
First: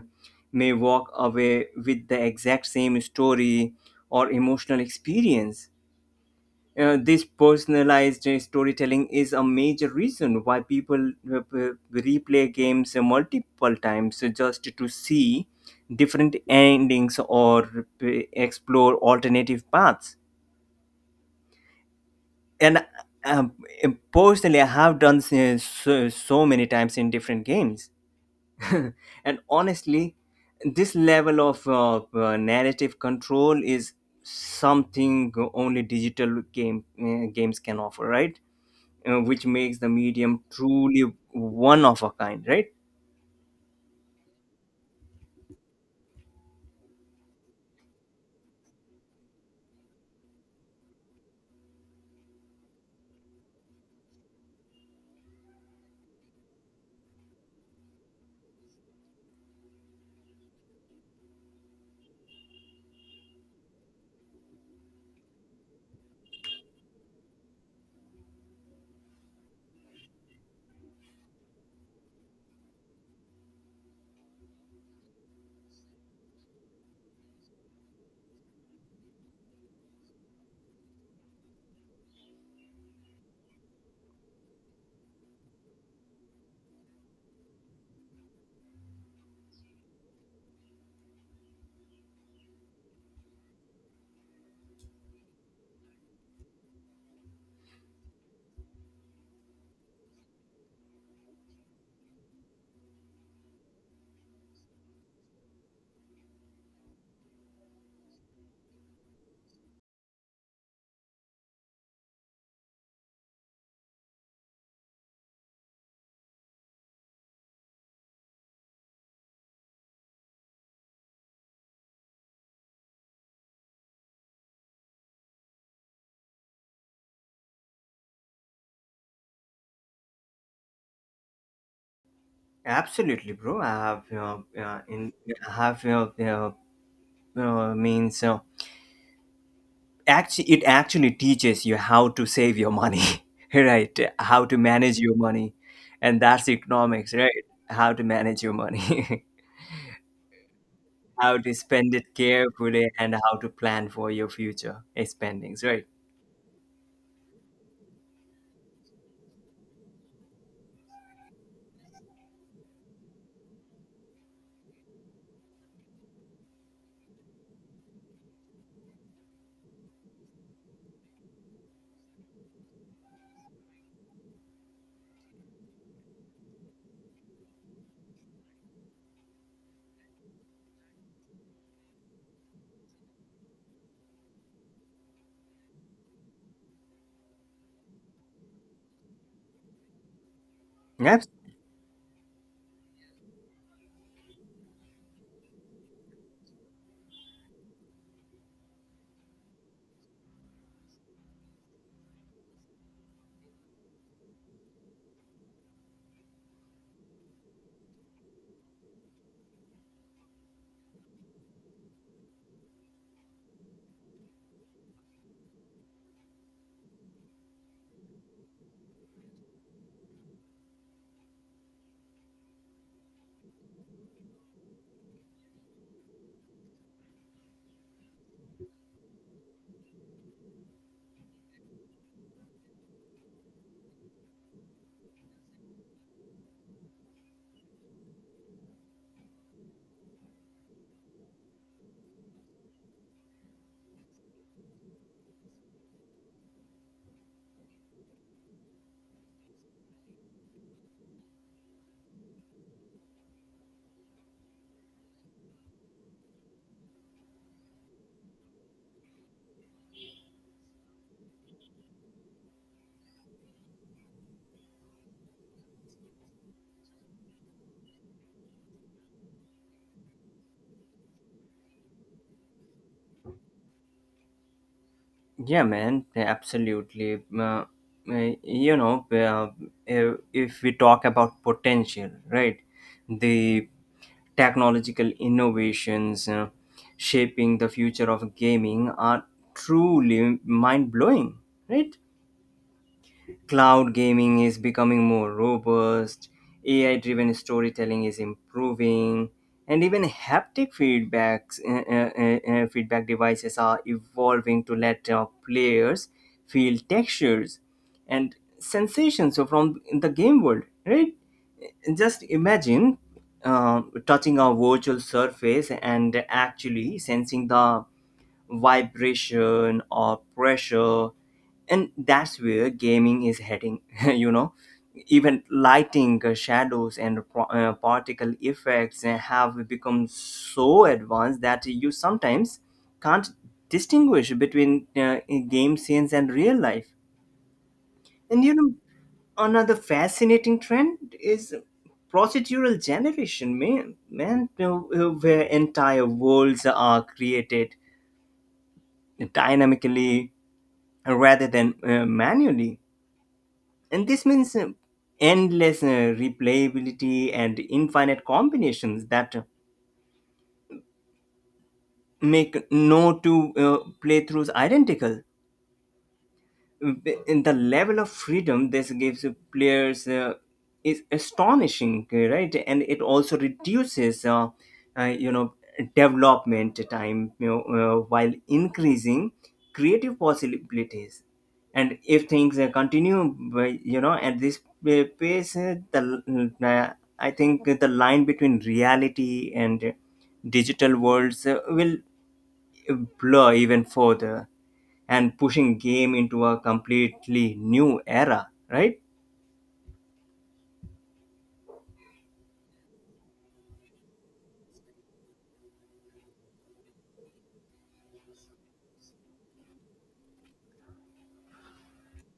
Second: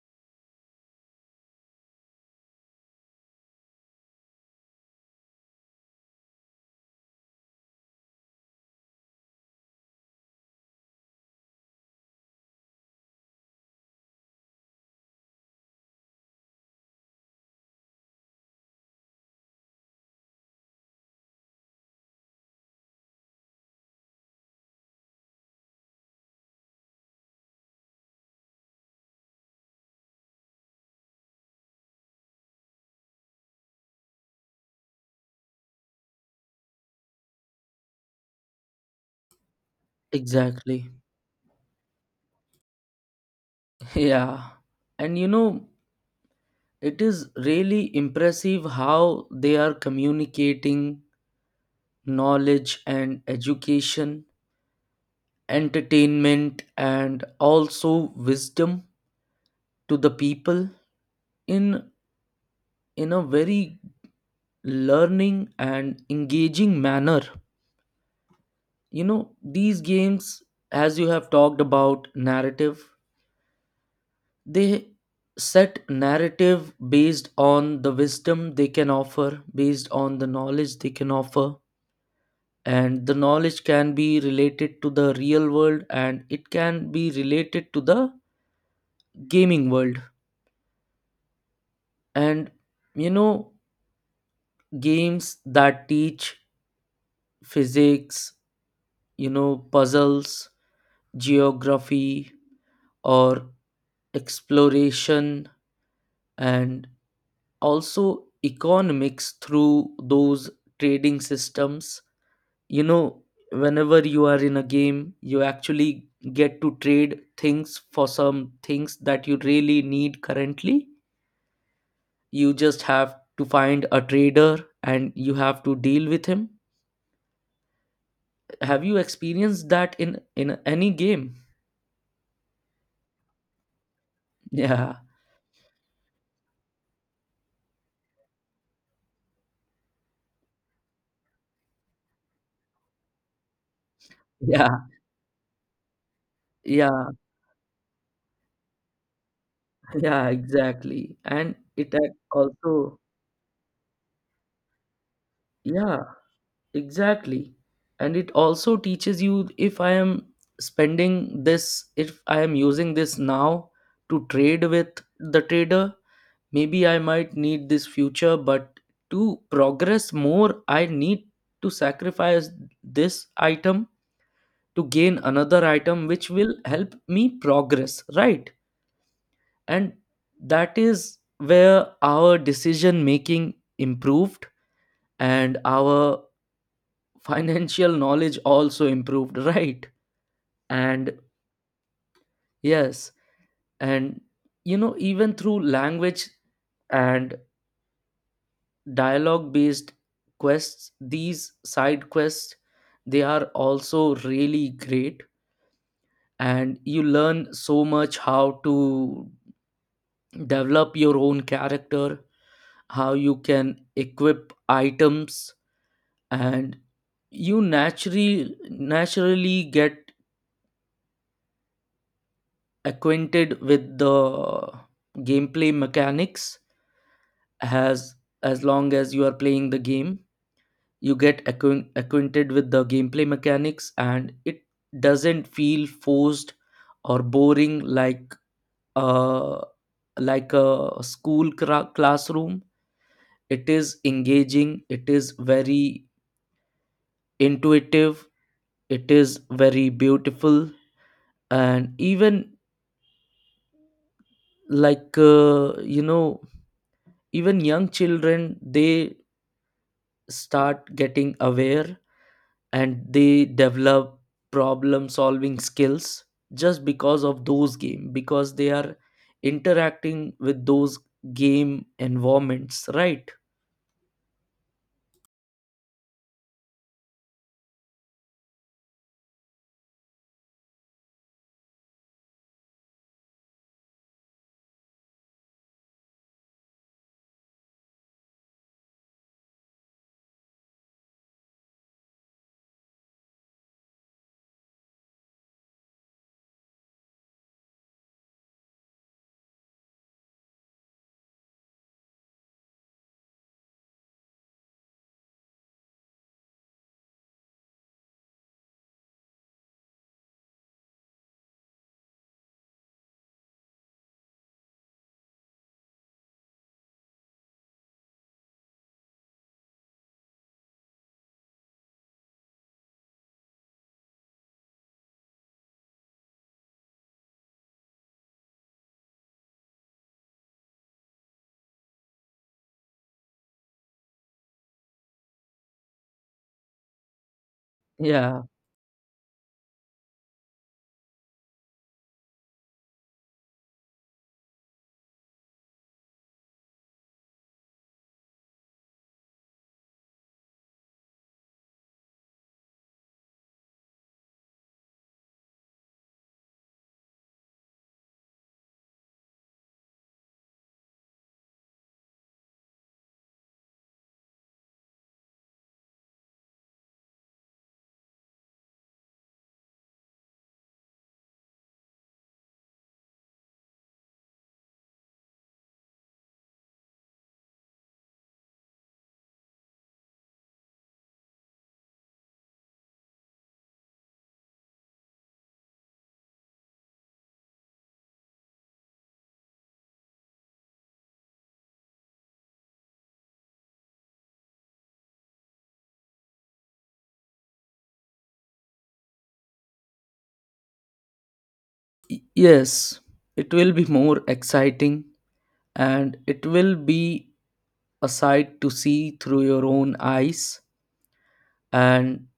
Speaker 1: may walk away with the exact same story or emotional experience. Uh, this personalized uh, storytelling is a major reason why people uh, uh, replay games uh, multiple times uh, just to see different endings or uh, explore alternative paths. And um, personally, I have done uh, so, so many times in different games. And honestly, this level of uh, uh, narrative control is something only digital game uh, games can offer, right? Uh, which makes the medium
Speaker 2: Exactly.
Speaker 1: truly one of a kind, right?
Speaker 2: Yeah. And you know, it is really impressive how they are communicating knowledge and education, entertainment, and also wisdom to the people in, in a very learning and engaging manner. You know, these games, as you have talked about narrative, they set narrative based on the wisdom they can offer, based on the knowledge they can offer, and the knowledge can be related to the real world and it can be related to the gaming world. And you know, games that teach physics, you know, puzzles, geography, or exploration, and also economics through those trading systems. You know, whenever you are in a game you actually get to trade things for some things that you really need currently. You just have to find a trader and you have to deal with him. Have you experienced that in in any game?
Speaker 1: Absolutely, bro. I have uh, uh,
Speaker 2: yeah
Speaker 1: in I have uh, uh, uh, means uh, actually, it actually teaches you how to save your money, right? How to
Speaker 2: yeah
Speaker 1: manage your money, and that's
Speaker 2: yeah
Speaker 1: economics, right? How to manage your money.
Speaker 2: yeah exactly,
Speaker 1: How
Speaker 2: and
Speaker 1: to
Speaker 2: it
Speaker 1: spend it
Speaker 2: ac-
Speaker 1: carefully
Speaker 2: also.
Speaker 1: and how to plan for your future spendings, right?
Speaker 2: Yeah. Exactly. And it also teaches you, if I am spending this, if I am using this now to trade with the trader, maybe I might need this future, but to progress more, I need to sacrifice this item to gain another item, which will help me progress, right? And that is where our decision making improved and our financial knowledge also improved. Right. And
Speaker 1: Abs-
Speaker 2: yes, and you know, even through language and dialogue based quests, these side quests, they are also really great, and you learn so much, how to develop your own character, how you can equip items. And you naturally naturally get acquainted with the gameplay mechanics. as as long as you are playing the game you get acquaint- acquainted with the gameplay mechanics and it doesn't feel forced or boring, like uh like a school cra- classroom. It is engaging, it is very intuitive, it is very beautiful. And even, like uh, you know even young children, they start getting aware and they develop problem solving skills just because of those game, because they are interacting with those game environments, right?
Speaker 1: yeah, man, absolutely. Uh, uh, you know, uh, if if we talk about potential, right, the technological innovations uh, shaping the future of gaming are truly mind blowing, right? Cloud gaming is becoming more robust, A I driven storytelling is improving, and even haptic feedbacks, uh, uh, uh, uh, feedback devices are evolving to let uh, players feel textures and sensations. So, from the game world, right? Just imagine uh, touching a virtual surface and actually sensing the vibration or pressure. And that's where gaming is heading. You know, even lighting, uh, shadows, and pro- uh, particle effects uh, have become so advanced that you sometimes can't distinguish between uh, game scenes and real life.
Speaker 2: Yeah.
Speaker 1: And you know, another fascinating trend is procedural generation, man, man you know, where entire worlds are created dynamically rather than uh, manually. And this means uh, endless uh, replayability and infinite combinations that make no two uh, playthroughs identical. In the level of freedom this gives players uh, is astonishing, right. And it also reduces, uh, uh, you know, development time, you know, uh, while increasing creative possibilities. And if things uh, continue by- you know, at this uh, pace, uh, the uh, I think the line between reality and digital worlds uh, will blur even further, and pushing game into a completely new era, right.
Speaker 2: Y- yes, it will be more exciting, and it will be a sight to see through your own eyes. And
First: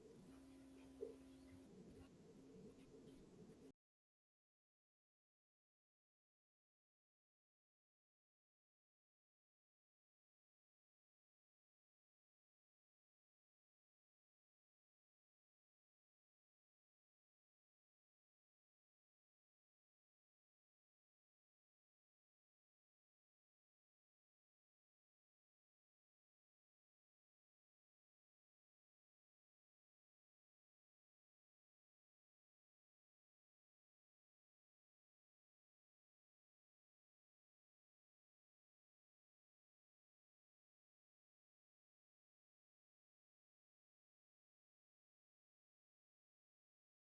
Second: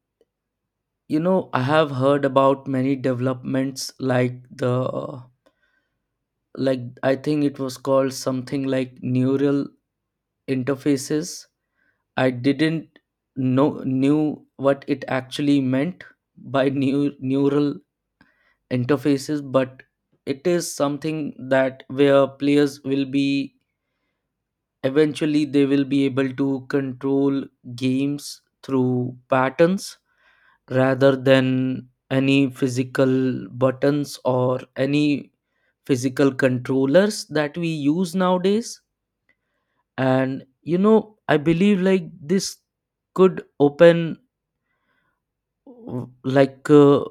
Speaker 2: you know, I have heard about many developments, like the, like I think it was called something like neural interfaces. I didn't know knew what it actually meant by new neural interfaces, but it is something that where players will be, eventually they will be able to control games through patterns rather than any physical buttons or any physical controllers that we use nowadays. And you know, I believe like this could open, w- like uh,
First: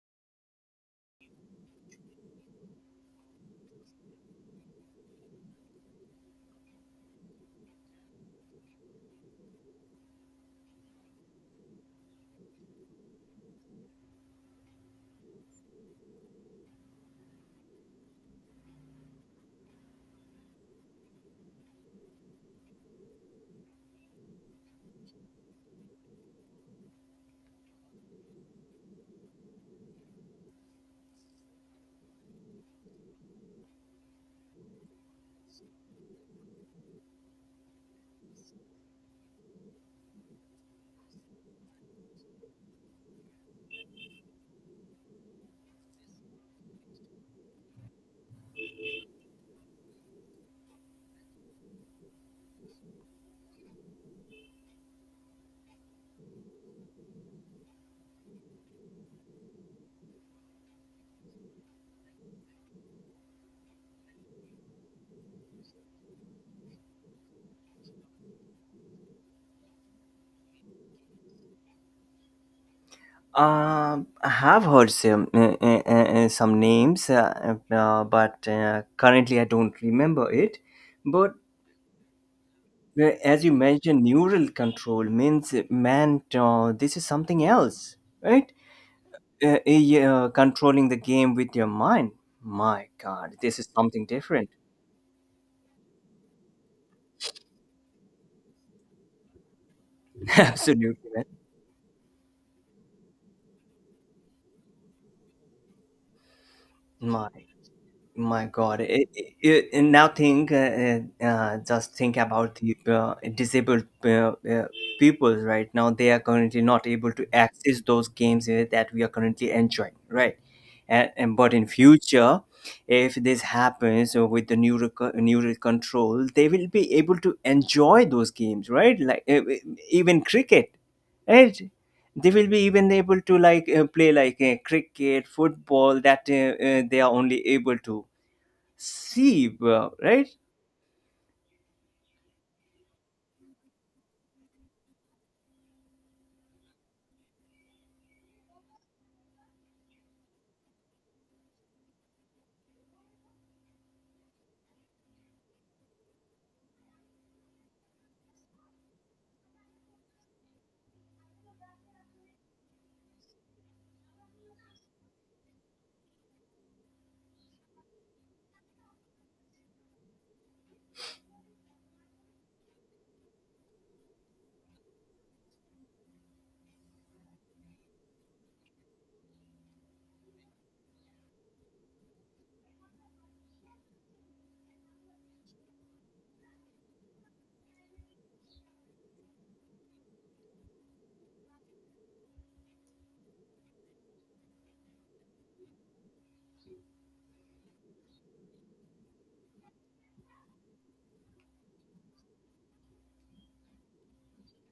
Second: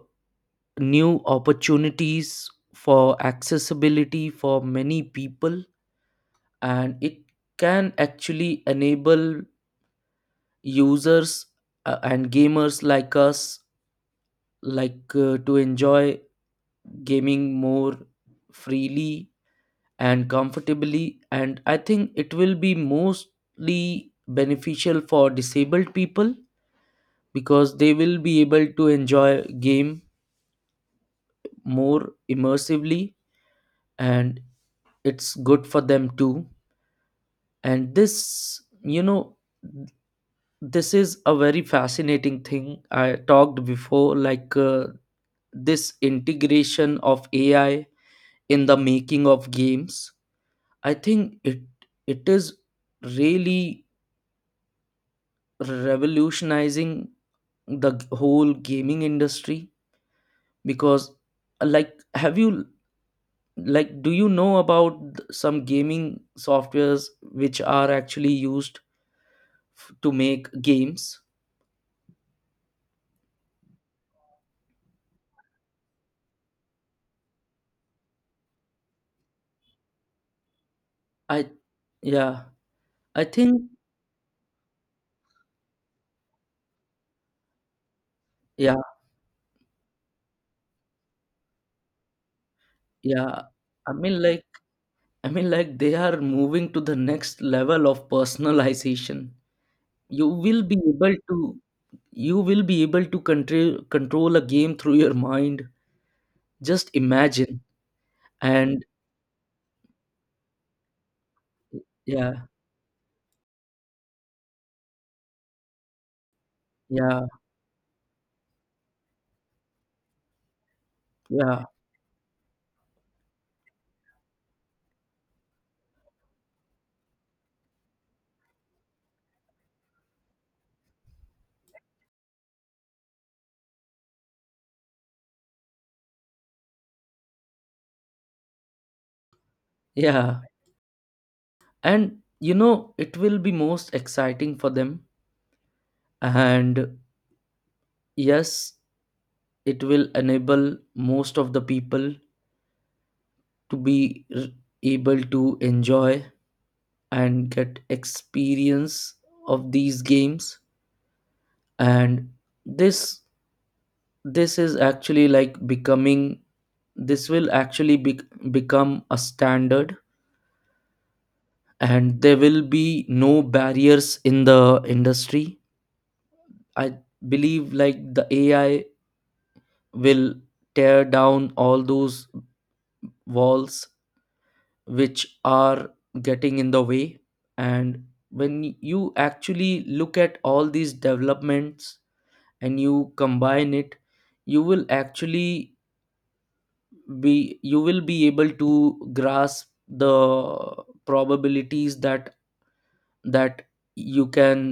Speaker 2: new opportunities for accessibility for many people. And it can actually enable users, uh, and gamers like us, like uh, to enjoy gaming more freely and comfortably. And I think it will be mostly beneficial for disabled people, because they will be able to enjoy game more immersively, and it's good for them too. And this you know this is a very fascinating thing I talked before, like uh, this integration of A I in the making of games. I think it, it is really revolutionizing the g- whole gaming industry, because, uh, like have you, like do you know about th- some gaming softwares which are actually used f- to make games?
Speaker 1: um I have heard some uh, uh, uh, uh, some names, uh, uh, but uh, currently I don't remember it. But
Speaker 2: I, yeah,
Speaker 1: uh,
Speaker 2: I
Speaker 1: as you
Speaker 2: think.
Speaker 1: mentioned, neural control means, man, uh, this is something else, right.
Speaker 2: Yeah.
Speaker 1: Uh, uh, yeah, uh, controlling the game with your mind, my
Speaker 2: Yeah,
Speaker 1: god, this is
Speaker 2: I
Speaker 1: something
Speaker 2: mean
Speaker 1: different.
Speaker 2: like, i mean like they are moving to the next level of personalization. You will be
Speaker 1: Absolutely,
Speaker 2: able
Speaker 1: man.
Speaker 2: to, you will be able to control control a game through your mind, just
Speaker 1: my
Speaker 2: imagine.
Speaker 1: My God,
Speaker 2: And
Speaker 1: it, it, it- now think, uh, uh, uh, just think
Speaker 2: yeah.
Speaker 1: about the uh, disabled uh, uh, people right now. They are currently not able
Speaker 2: yeah
Speaker 1: to access those games uh, that we are currently enjoying, right? And, and But
Speaker 2: yeah
Speaker 1: in future, if this happens uh, with the neural co- neural control, they will be able to enjoy those games, right? Like uh, uh, even cricket, right? They will be even able to, like, uh, play, like, uh, cricket, football, that uh, uh, they are only able to see, well, right?
Speaker 2: yeah and you know, it will be most exciting for them. And yes, it will enable most of the people to be r- able to enjoy and get experience of these games. And this this is actually like becoming, this will actually be, become a standard, and there will be no barriers in the industry. I believe like the A I will tear down all those walls which are getting in the way. And when you actually look at all these developments and you combine it, you will actually be, you will be able to grasp the probabilities that, that you can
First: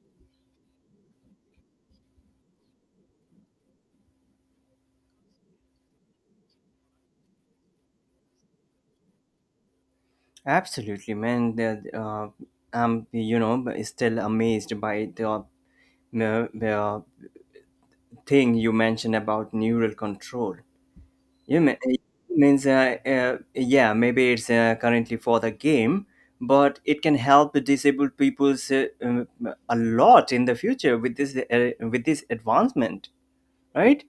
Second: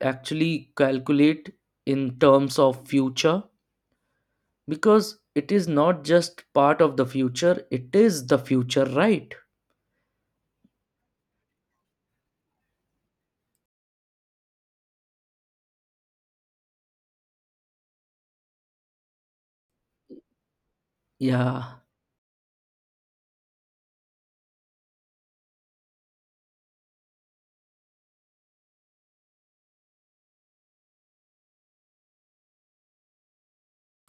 Speaker 2: actually calculate in terms of future, because it is not just part of the future, it is the future, right?
Speaker 1: Absolutely, man. The- Uh, I'm, you know, b- still amazed by the, uh, the thing you mentioned about neural control. You mean,
Speaker 2: Yeah.
Speaker 1: it means, uh, uh, yeah, maybe it's uh, currently for the game, but it can help disabled people's uh, um, a lot in the future with this, uh, with this advancement, right?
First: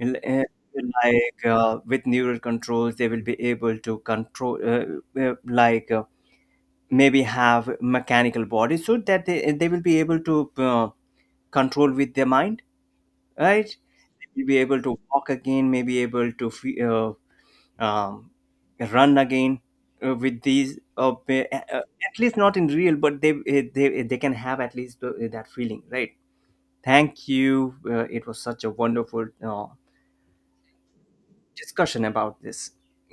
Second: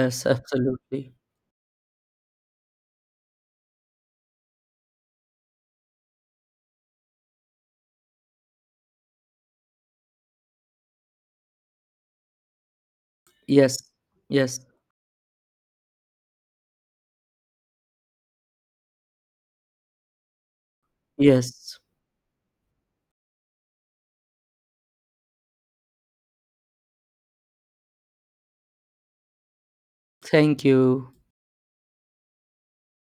Speaker 1: L- uh,
Speaker 2: absolutely.
Speaker 1: like uh, with neural controls, they will be able to control, uh, uh, like uh, maybe have mechanical bodies so that they, they will be able to uh, control with their mind, right.
Speaker 2: Yes.
Speaker 1: They'll be
Speaker 2: Yes.
Speaker 1: able to walk again, maybe able to fe- uh, um, run again uh, with these uh, uh,
Speaker 2: Yes.
Speaker 1: uh, at least not in real, but they uh, they, they can have at least uh, that feeling, right. Thank you, uh, it was such a wonderful uh,
Speaker 2: Thank you.
Speaker 1: discussion about this.